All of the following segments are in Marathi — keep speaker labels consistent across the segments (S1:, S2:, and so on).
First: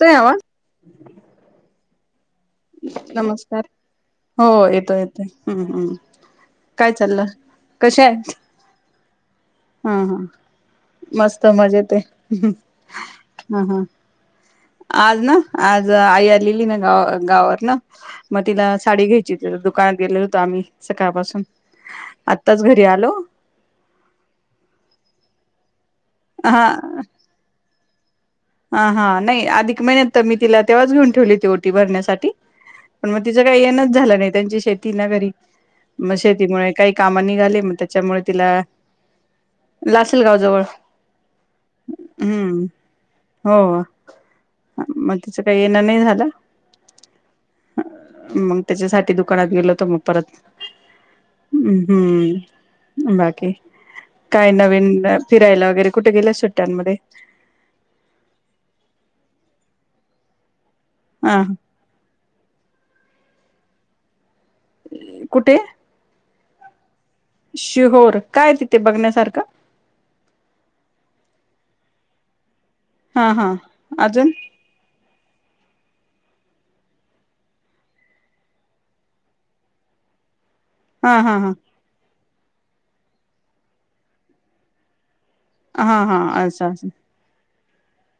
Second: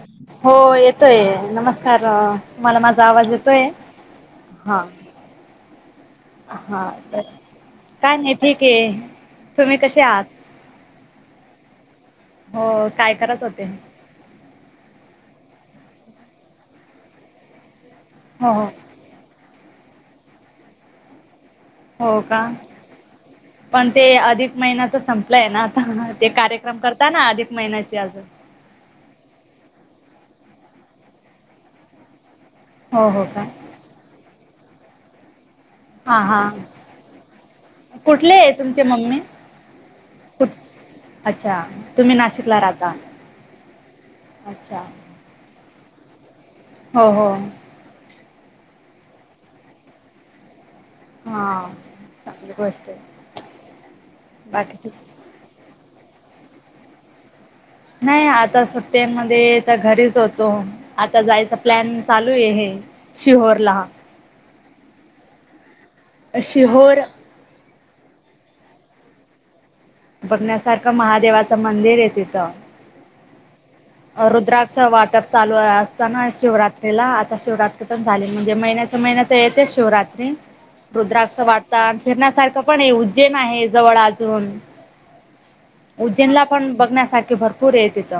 S1: येतोय आवाज?
S2: हो येतोय नमस्कार तुम्हाला माझा आवाज
S1: नमस्कार.
S2: येतोय?
S1: हो
S2: हा
S1: येतो येतोय हम्म हम्म.
S2: हा
S1: काय
S2: तर,
S1: चाललं? कशा
S2: काय
S1: आहेत?
S2: नाही ठीक आहे, तुम्ही
S1: हा
S2: कसे
S1: हा.
S2: आहात?
S1: मस्त मजेत ये,
S2: हो काय करत
S1: हा
S2: होते
S1: हा. आज ना, आज आई आलेलीय ना गा गावावरन. मग
S2: हो हो
S1: तिला साडी घ्यायची होती. त दुकानात गेलो होतो आम्ही. सकाळपासून.
S2: हो का?
S1: आत्ताच घरी आलो.
S2: पण ते अधिक महिना त संपलाय ना आता. ते
S1: हा
S2: कार्यक्रम करताना अधिक महिन्याचे अजून.
S1: ह ह. नाही अधिक महिन्यात तर मी तिला तेव्हाच घेऊन ठेवली होती. ओटी भरण्यासाठी.
S2: हो
S1: पण
S2: हो
S1: मग तिचं
S2: का
S1: काही येनच झालं नाही. त्यांची शेती ना घरी. म
S2: हा हा
S1: शेतीमुळे काही काम निघाले. म त्याच्यामुळे
S2: कुठले
S1: तिला
S2: आहे तुमचे मम्मी
S1: लासलगाव
S2: कुठ
S1: जवळ.
S2: अच्छा तुम्ही नाशिकला
S1: हम्म.
S2: राहता
S1: हो.
S2: अच्छा
S1: म तिचं काही येण नाही झालं.
S2: हो हो.
S1: मग त्याच्यासाठी दुकानात गेलो होतो मग परत.
S2: हा चांगली गोष्ट
S1: हम्म,
S2: आहे
S1: बाकी काय
S2: बाकी
S1: नवीन
S2: ठीक
S1: फिरायला वगैरे कुठे गेलेस सुट्ट्यांमध्ये?
S2: नाही आता सुट्ट्यांमध्ये तर घरीच होतो. आता
S1: हा
S2: जायचा प्लॅन चालूये. शिहोरला.
S1: कुठे?
S2: शिहोर.
S1: शिहोर काय तिथे बघण्यासारखं?
S2: बघण्यासारखं महादेवाचं मंदिरे तिथं.
S1: ह ह.
S2: रुद्राक्ष वाटप चालू असताना शिवरात्रीला. आता शिवरात्री पण झाली. म्हणजे महिन्यात महिना तर येतेच शिवरात्री.
S1: हा हा
S2: रुद्राक्ष
S1: हा
S2: वाटतात. फिरण्यासारखं पण आहे. उज्जैन आहे. जवळ अजून.
S1: हा हा
S2: उज्जैनला
S1: असं
S2: पण
S1: असं
S2: बघण्यासारखे भरपूरे तिथ.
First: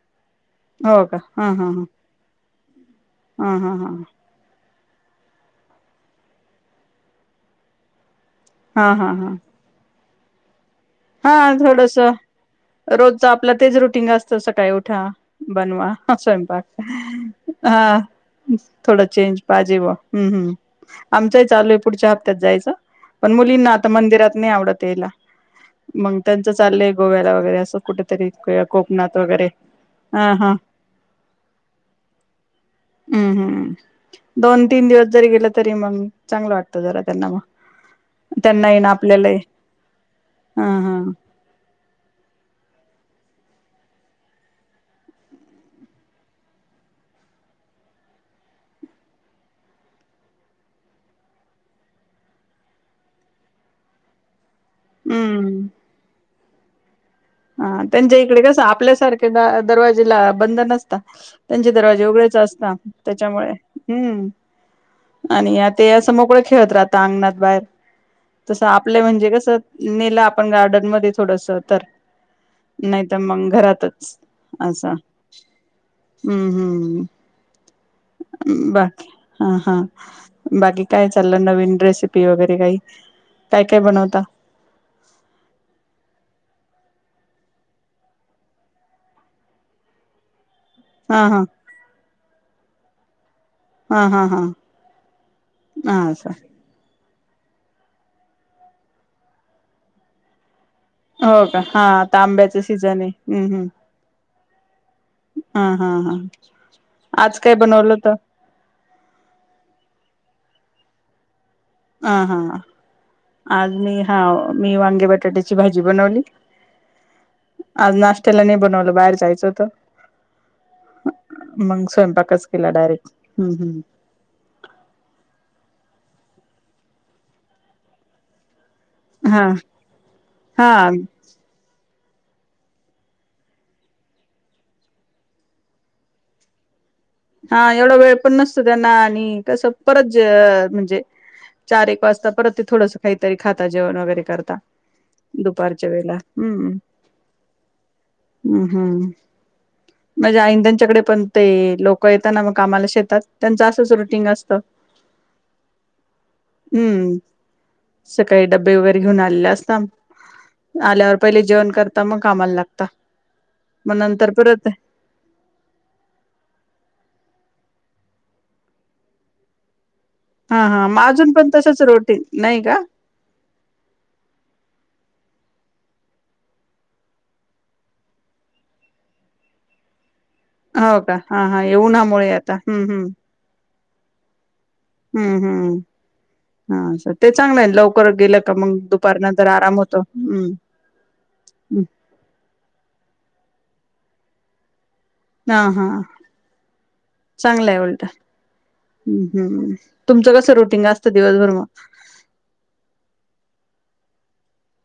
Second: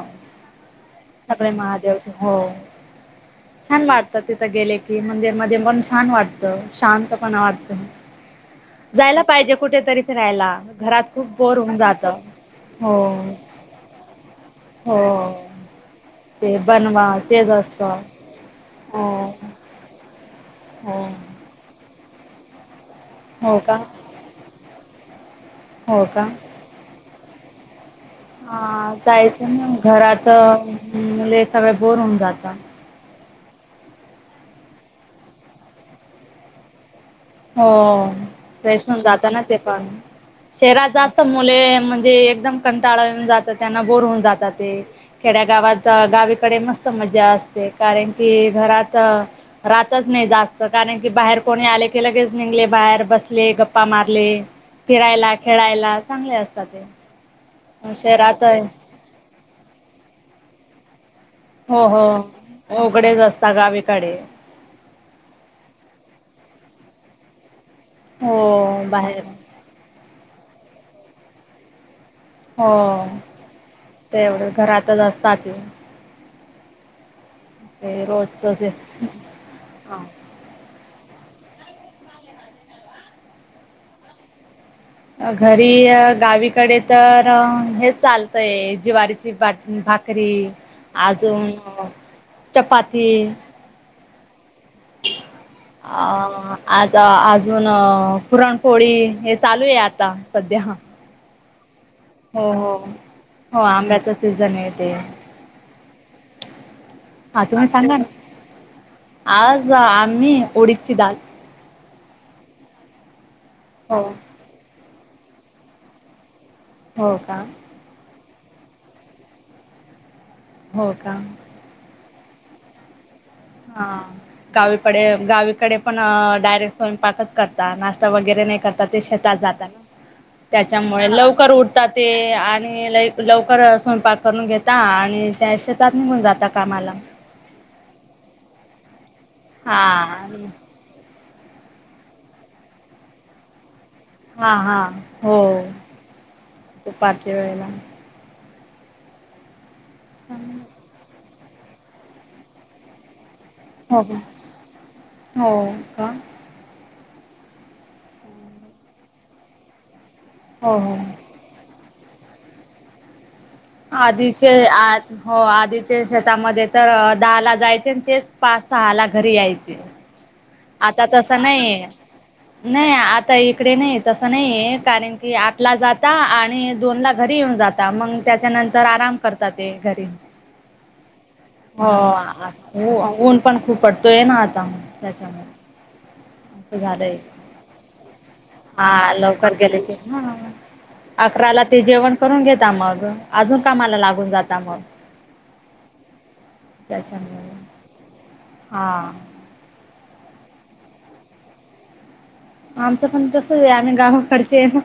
S1: हो का हा
S2: सगळे
S1: हा हा
S2: महादेवचे. हो
S1: हा हा
S2: छान
S1: हा
S2: वाटत. तिथं गेले की, मंदिर मध्ये पण छान वाटतं. शांत पण वाटत.
S1: हा हा
S2: जायला पाहिजे कुठेतरी फिरायला. घरात खूप
S1: हा
S2: बोर होऊन
S1: थोडस.
S2: जात हो
S1: रोजच आपलं तेच रुटीग असत. सकाळी
S2: हो
S1: उठा, बनवा
S2: ते
S1: स्वयंपाक.
S2: बनवा तेच
S1: ह
S2: असतं
S1: थोड
S2: हो
S1: चेंज. बाजीबा. हम्म हम्म
S2: हो
S1: आमचही चालूये. पुढच्या हप्त्यात जायचं. पण
S2: हो
S1: मुलींना
S2: का
S1: आता मंदिरात नाही आवडत यायला.
S2: हो
S1: मग
S2: का
S1: त्यांचं चाललंय गोव्याला वगैरे असं कुठे
S2: हा जायचं ना
S1: हा हा
S2: घरातले सगळे बोर होऊन जातात.
S1: हम्म हम्म, दोन तीन दिवस जरी गेलं तरी, मग चांगलं वाटतं जरा त्यांना मग.
S2: हो
S1: त्यांना येईन
S2: फ्रेश होऊन जाता
S1: आपल्यालाही
S2: ना ते पण.
S1: हा
S2: शहरात
S1: हा
S2: जास्त मुले म्हणजे एकदम कंटाळून जात. त्यांना बोर होऊन जातात ते. खेड्या गावात गावीकडे मस्त मजा असते. कारण की घरात राहातच नाही जास्त. कारण की बाहेर कोणी आले लगेच निघले बाहेर. बसले गप्पा मारले. फिरायला,
S1: हम्म
S2: खेळायला, चांगले असतात ते.
S1: हा त्यांच्या इकडे
S2: शहरात
S1: कसं, आपल्यासारख्या दरवाजे ला बंद नसता. त्यांचे
S2: हो
S1: दरवाजे उघडेच असता.
S2: हो उघडेच
S1: त्याच्यामुळे.
S2: असता गावीकडे
S1: हम्म. आणि ते अस मोकळ खेळत राहता. अंगणात. बाहेर. तस
S2: हो
S1: आपलं
S2: बाहेर
S1: म्हणजे कसं, नेलं आपण गार्डन मध्ये थोडस तर.
S2: हो
S1: नाही त मग घरातच.
S2: ते एवढं
S1: असं
S2: घरातच असतात
S1: हम्म हम्म.
S2: ते रोजच
S1: बाकी हा हा. बाकी काय चाललं नवीन रेसिपी वगैरे काही काय काय बनवता?
S2: घरी गावीकडे तर हेच चालतय ज्वारीची बाट भाकरी
S1: हा हा
S2: अजून अ चपाती
S1: हं हं हं
S2: आ आज अजून पुरणपोळी हे चालू ये आता सध्या
S1: हो का हा आता आांब्याच
S2: हो
S1: सीजन ये हूं
S2: हो
S1: हूं
S2: आंब्याचा सीझन ये ते.
S1: हा हा हा आज
S2: हा
S1: काय
S2: तुम्ही
S1: बनवलं
S2: सांगा
S1: होत.
S2: आज आम्ही उडीदची डाल.
S1: हा हां आज मी
S2: हो
S1: हा मी वांगे बटाट्याची भाजी बनवली.
S2: हो का
S1: आज नाश्त्याला नाय बनवलं बाहेर जायचं होत.
S2: हो का
S1: मंग स्वयंपाकच केला डायरेक्ट. हम्म
S2: हा
S1: हम्म
S2: गावीकडे गावीकडे पण डायरेक्ट स्वयंपाकच करता. नाश्ता वगैरे नाय कर त ते शेतात
S1: हा
S2: जाता ना
S1: हा
S2: त्याच्यामुळे लवकर उठ ता ते आणि लई लवकर स्वयंपाक करून घेता आणि त्या शेतात निघून जाता कामाला.
S1: हा एवढा वेळ पण नसतो त्यांना आणि कसं
S2: हा
S1: परत जे अ म्हणजे चार एक वाजता परत ते थोडसं कायतरी खाता परत जेवण वगैरे.
S2: हा
S1: करता
S2: हा हो
S1: दुपारच्या वेळेला हम्म
S2: दुपारच्या वेळेला
S1: हम्म हम्म माझ्या आईनं त्यांच्याकडे पण ते लोक क येता ना मंग कामाला शेतात त्यांचं असंच
S2: हो का
S1: रुटीन असत.
S2: हो का
S1: हम्म सकाळी डब्बे वगैरे घेऊन आलेले असता.
S2: हो हो
S1: आल्यावर पहिले जेवण करता मग कामाला लागता. मग नंतर
S2: आधीचे
S1: परत
S2: आ हो आधीच्या शेतामध्ये तर दहा ला जायचे, आणि तेच पाच सहाला घरी यायचे.
S1: हा हा मग
S2: आता
S1: अजून
S2: तसं
S1: पण तसच
S2: नाहीये.
S1: रोटीन का
S2: नाही आत. तय इकडे नाही ये तसं नाहीये कारण की आठला जाता आणि दोन ला घरी येऊन जात ता मंग त्याच्यानंतर आराम करता ते घरी
S1: हो का हा हा उन्हामुळे आता हम्म
S2: हो
S1: हम्म
S2: ऊन पण खूप पडतोय, ना आता
S1: हम्म
S2: त्याच्यामुळे
S1: हम्म हा
S2: असं
S1: अच्छा
S2: झालंय.
S1: ते चांगलं ये णा लवकर गेलं का मग
S2: हा
S1: दुपारनंतर
S2: लवकर
S1: आराम
S2: गेले की
S1: होतो.
S2: हा.
S1: हम्म
S2: अकराला ते जेवण करून घेता. मग अजून कामाला लागून जाता. म
S1: हा हां
S2: त्याच्यामुळे
S1: चांगलंय उलटं
S2: हा
S1: हम्म तुमचं कसं रुटींग असतं दिवसभर म
S2: आमचं पण तसच ये आम्ही गावाकडचे ये ना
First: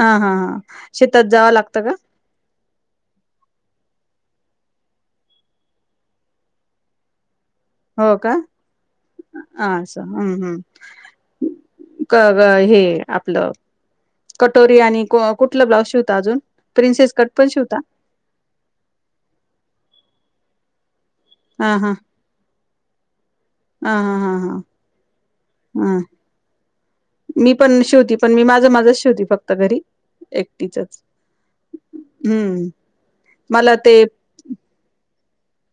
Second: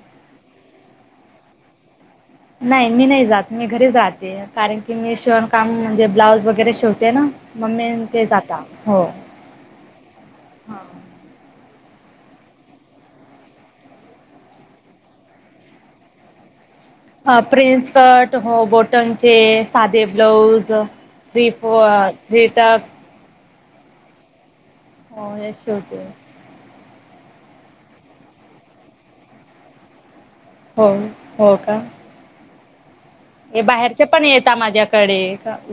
S1: हा हा हां शेतात जावं लागतं का?
S2: नाय मी नाय जात मी घरी जाते कारण की मी शिवण काम म्हणजे, ब्लाऊज वगैरे शिवते ना मम्मीनं ते जाता हो
S1: अस हम्म हम्म क ग हे आपलं कटोरी आणि कुठलं ब्लाउज शिवता अजून प्रिन्सेस कट
S2: अ
S1: पण शिवता
S2: प्रिन्स कट हो बॉटनचे साधे ब्लाऊज थ्री
S1: हा
S2: फ
S1: हा
S2: थ्री टक्स
S1: हा हा हा हां
S2: हो. यश
S1: मी पण शेवती पण मी माझं माझं शेवती फक्त घरी एक
S2: हो हो का?
S1: हम्म
S2: हे
S1: मला ते
S2: बाहेरचे पण येेत माझ्याकडे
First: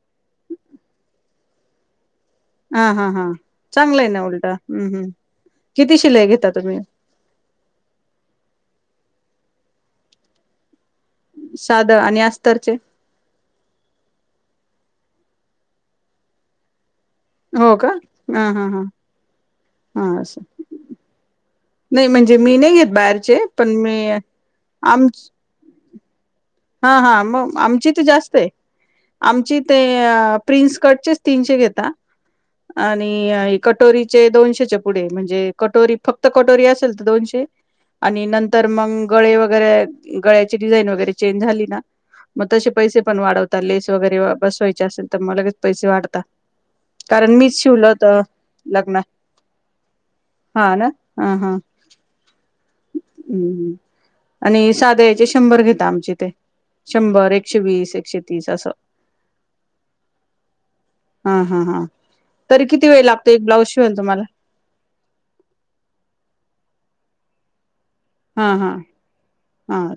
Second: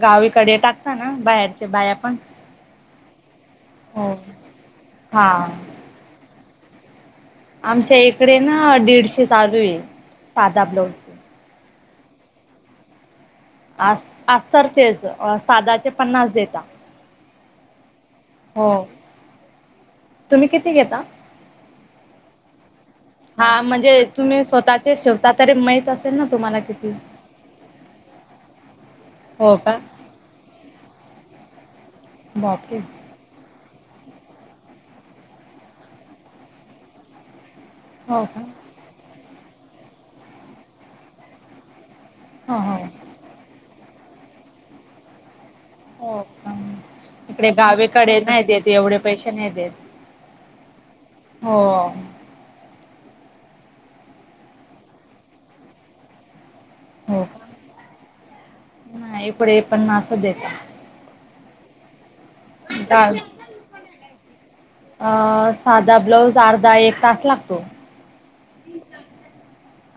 S2: गावीकडे टाकता ना बाहेरच्या बाया पण
S1: हा हा हां चांगलाय,
S2: हो
S1: ना उलटा हम्म हम्
S2: हा
S1: किती शिला घेता तुम्ही
S2: आमच्या इकडे ना दीडशे चालू आहे साधा ब्लाउज
S1: साध आणि अस्तरचे
S2: आ अस्तरचेच साधाचे पन्नास देेत.
S1: हो का हां हां हां हां
S2: तुम्ही किती घेता?
S1: नाही म्हणजे मी नाही घेत बाहेर
S2: हा म्हणजे तुम्ही स्वतःचे शेवता तरी माहीत असेल ना तुम्हाला
S1: हा
S2: किती?
S1: हा, मग आमची ईथ जास्त हाय,
S2: हो
S1: आमची
S2: का?
S1: ते प्रिनस कट चेच तीनशे घेता
S2: बाकी?
S1: आणि कटोरीचे दोनशेच्या पुढे,, म्हणजे, कटोरी फक्त,, कटोरी असेल तर दोनशे.
S2: हो
S1: आणि
S2: का?
S1: नंतर मग गळे वगैरे गळ्याची डिझाईन वगैरे चेंज झाली ना. मग
S2: हा
S1: तसे
S2: हा.
S1: पैसे पण वाढवतात लेस वगैरे बसवायचे असेल तर म लगेच पैसे वाढतात.
S2: हो का?
S1: कारण
S2: इकडे
S1: मीच शिवलत
S2: गावीकडे नाही देत एवढे
S1: लग्नात
S2: पैसे नाही देत.
S1: हा. ना हा हां
S2: हो
S1: हम् आणि साध्याचे शंभर घेता आमचे ते
S2: हो
S1: शंभर
S2: का?
S1: एकशे वीस एकशे तीस असं.
S2: नाही इकडे पण असं देता
S1: हा हा हा,, तरी किती वेळ
S2: डाळ
S1: लागतोय एक ब्लाउज शिवायला तुम्हाला?
S2: अ, साधा ब्लाऊज अर्धा एक तास लागतो.
S1: हा हा हा,,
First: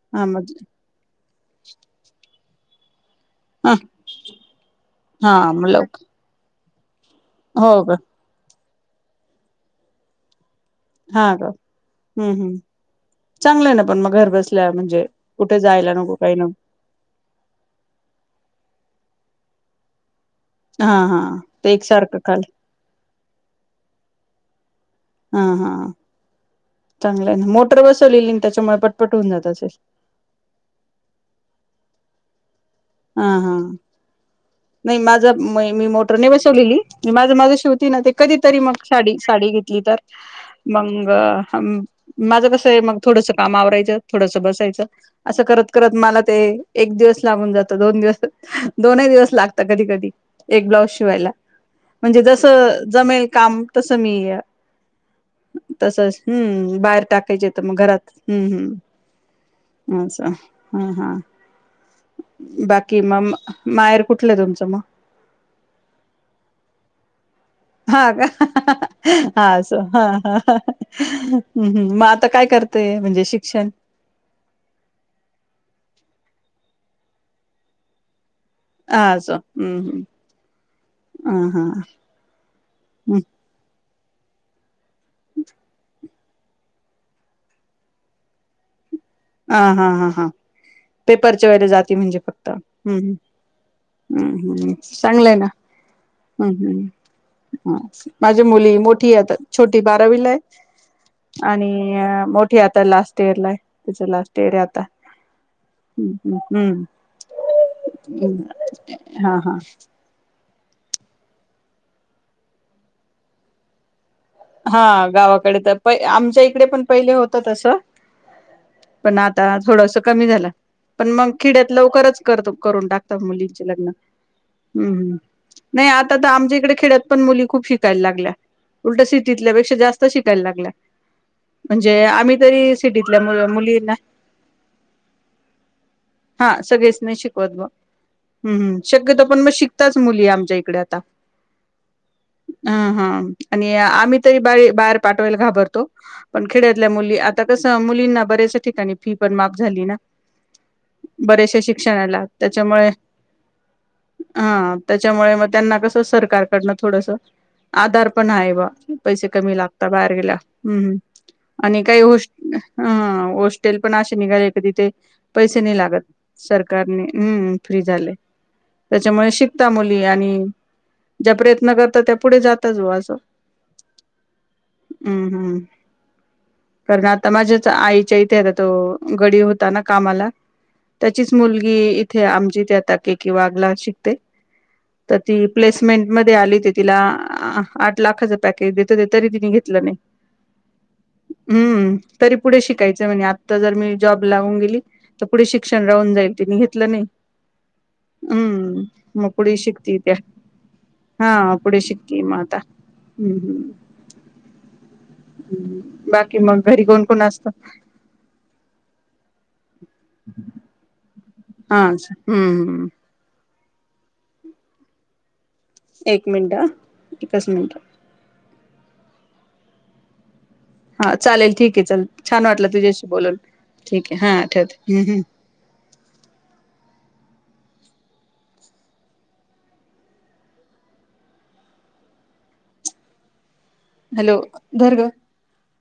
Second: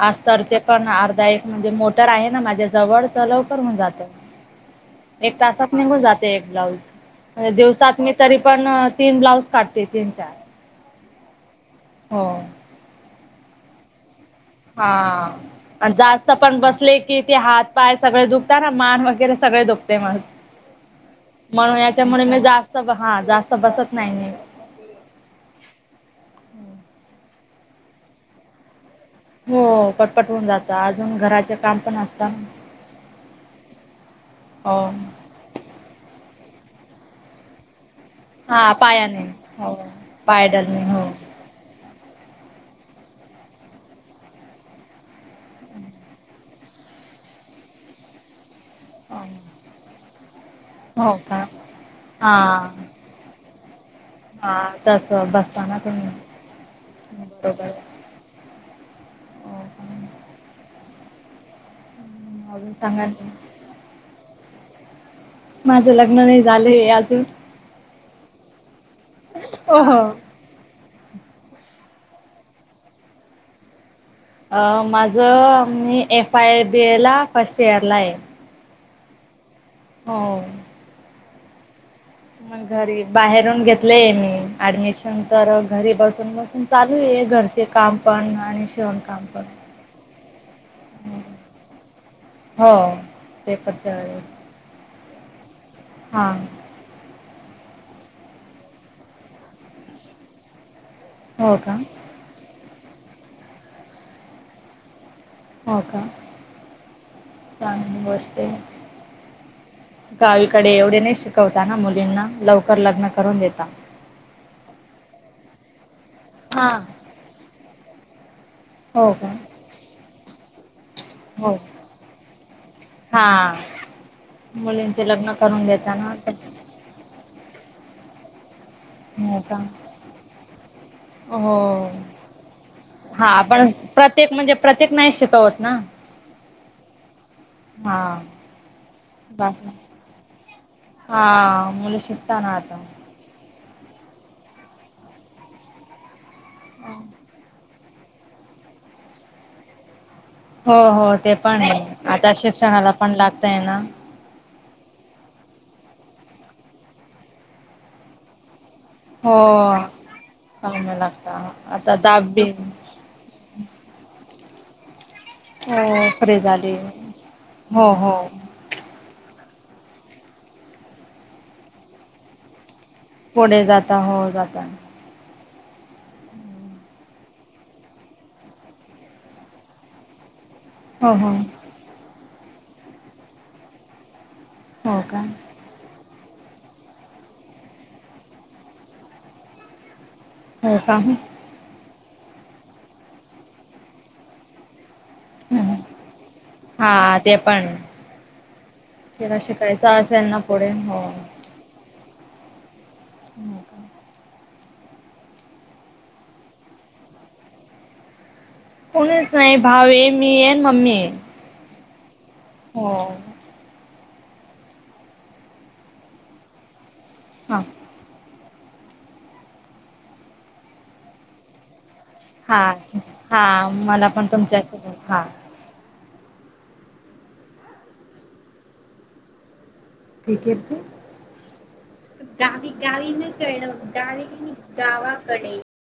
S2: आज
S1: हा
S2: तर,
S1: मग
S2: ते पण अर्धा एक म्हणजे, मोटर आहे ना माझ्या जवळ, च लऽ
S1: ह
S2: करवून जात,
S1: हा
S2: एक
S1: मग
S2: तासात नि घुन
S1: लवकर
S2: जात एक ब्लाऊज, मजे
S1: हो
S2: देव
S1: का
S2: सात तरी पण तीन ब्लाऊज काढते. तीन चार.
S1: हा, ग,
S2: हो.
S1: हम्म हम्, चांगलं आहे ना पण. मग घर बस
S2: हा,, जास्त पण बसले. कि ते हात पाय सगळे दुखतात ना,, मान वगैरे सगळे दुखते मग माझं.
S1: हा हा ते
S2: म्हणून
S1: एकसारखं
S2: याच्यामुळे मी
S1: काल
S2: जास्त,, हा जास्त बसत नाही म
S1: हा हा, चांगलं आहे ना, मोटर बसवलेली त्याच्यामुळे प
S2: होय, पटपट होऊन जातं, अजून घराचे काम पण असतात.
S1: हा हा,
S2: हो.
S1: नाही माझं. मी मोटर नै बसवलेली, मी माझं माझं शीवती ना. कधीतरी
S2: हा
S1: मग, साडी,
S2: पायाने
S1: साडी
S2: हो
S1: घेतली तर,
S2: पायडलने हो.
S1: मंग माझं कसं आहे मग, थोडंसं काम आवरायचं, थोडंसं बसायचं, असं करत करत, मला ते एक दिवस लागून जात. दोन दिवस, दोनही दिवस लागत कधी कधी एक ब्लाऊज
S2: हो
S1: शिवायला,
S2: का
S1: म्हणजे
S2: हा
S1: जस जमेल काम. तस मी,
S2: हा तस बसताना तुम्ही.
S1: तसच, हम्म, बाहेर टाकायचे तर मग घरात हम्म
S2: बरोबर.
S1: हम्म, अच्छा, हा हा
S2: अजून
S1: बाकी
S2: सांगा ना
S1: मग,
S2: तुम्ही.
S1: माहेर कुठलं तुमचं मग?
S2: माझं लग्न नाही झालंय अजून.
S1: ह का? हा असो,
S2: ओ हो.
S1: हा ह. हम्म हम्म, म आता काय करतेय. म्हणजे शिक्षण.
S2: अ माझं, मी एफ आय बी ए ला फर्स्ट इयरलाय.
S1: असो, हम्म हम्म.
S2: हो.
S1: ह ह.
S2: मग घरी, बाहेरून घेतलेय मी ऍडमिशन तर, घरी बसून बसून चालूये घरचे काम पण, आणि शिवणकाम पण.
S1: हा हा हा हा. पेपरच्या वेळीला जाती म्हणजे फक्त. हम्म हम्म.
S2: परच्या वेळेस.
S1: हम्म हम्म. चांगलंय ना.
S2: हा
S1: हम्म हम्म. आस. माझी मुली मोठीय आता. छोटी बारावीलाय.
S2: हो
S1: आणि,
S2: का
S1: मोठी आता लास्ट इयर लाय. तिच लास्ट इयरे आता.
S2: हो का
S1: हम्म हम्म
S2: चांगली
S1: हम्म.
S2: गोष्ट आहे.
S1: हम् हा हा.
S2: गावीकडे एवढे नाही शिकवता ना मुलींना. लवकर लग्न करून देता.
S1: हा गावाकडे त प, आमच्या इकडे
S2: हा.
S1: पण पहिले होत तसं.
S2: हो
S1: पण
S2: का
S1: आता थोडस कमी झालं. पण मग
S2: हो
S1: खिड्यात लवकरच करत, करून टाकतात
S2: हा
S1: मुलींचे लग्न. हम्म
S2: मुलींचे
S1: हम्म.
S2: लग्न करून
S1: नाही
S2: देता ना
S1: आता त
S2: ते
S1: आमच्या इकडे खेड्यात पण मुली खूप शिकायला लागल्या. उलट
S2: हो
S1: सीटीतल्या
S2: का
S1: पेक्षा जास्त शिकायला लागल्या.
S2: हो.
S1: म्हणजे आम्ही तरी सिटीतल्या मु
S2: हा पण,
S1: मुलींना
S2: प्रत्येक म्हणजे प्रत्येक नाही शिकवत ना.
S1: हा, सगळेच नाही शिकवत बा.
S2: हा
S1: हम्म हम्म, शक्यतो पण मग
S2: बाकी
S1: शिकताच मुली आमच्या इकडे आता.
S2: हा मुलं शिकता ना
S1: ह
S2: आता
S1: हम्म. आणि आम्ही तरी बा, बाहेर पाठवायला घाबरतो. पण खेड्यातल्या मुली, आता कस मुलींना बऱ्याच ठिकाणी फी पण माफ झालीय ना.
S2: हो हो ते
S1: बऱ्याचशा
S2: पणे.
S1: शिक्षणाला
S2: आता
S1: त्याच्यामुळे
S2: शिक्षणाला पण लागतय ना.
S1: हा त्याच्यामुळे मग त्यांना कसं, सरकारकडनं थोडस आधार पण आहे बा. पैसे
S2: हो
S1: कमी लागता बाहेर गेल्याव. हम्म हम्म,
S2: चांगलं लागत
S1: आणि
S2: आता
S1: काही होस्ट
S2: दहावी
S1: ह होस्ट टेल पण असे निघाले का? तीथे पैसे नाही लागत.
S2: हो फ्री झाली
S1: सरकारने हम्म फ्री
S2: हो
S1: झालय.
S2: हो
S1: त्याच्यामुळे शिकता मुली. आणि ज्या प्रयत्न करता त्या पुढे जाताच बा अस.
S2: पुढे जाता. हो जाता.
S1: हम्म हम्म. कारण आता माझ्याच आईच्या इथे तो गडी होता ना कामाला.
S2: हो हो
S1: त्याचीच मुल गी इथे आमच्याइथे आता के के वाघ ला शिकते.
S2: हो
S1: त
S2: का
S1: ती प्लेसमेंट मधी आली ते तिला आठ लाखाच पॅकेज देत होते. तरी तिने घेतलं नाही.
S2: हो का?
S1: हम्म, तरी पुढे शिकायचंय म्हणे. आता जर मी जॉब लावून गेली तर पुढे शिक्षण राहून जाईल. तिने घेतलं
S2: हा
S1: नाही.
S2: ते पण
S1: हम्म म
S2: तिला
S1: पुढे
S2: शिकायचं
S1: शिकतीय ती
S2: असेल ना पुढे हो.
S1: हा पुढे शिकतेय म आता. हम्म हम्म. बाकी मग घरी कोण कोण असत?
S2: कोणीच नाही. भावये, मीये, मम्मीये.
S1: अच्छा हम्म हम्म. एक मिनटहा, एकच
S2: हा
S1: मिनट. हा चालेल ठीक आहे, चाल छान
S2: हा
S1: वाटलं तुझ्याशी बोलून,
S2: हा मला
S1: ठीक आहे,
S2: पण
S1: हा, ठेवत
S2: तुमच्यासोबत
S1: ह्.
S2: हा ठीक आहे ते, गावी, गावी न कळलं. गावी
S1: हॅलो
S2: नाही,
S1: धर ग
S2: गावाकडे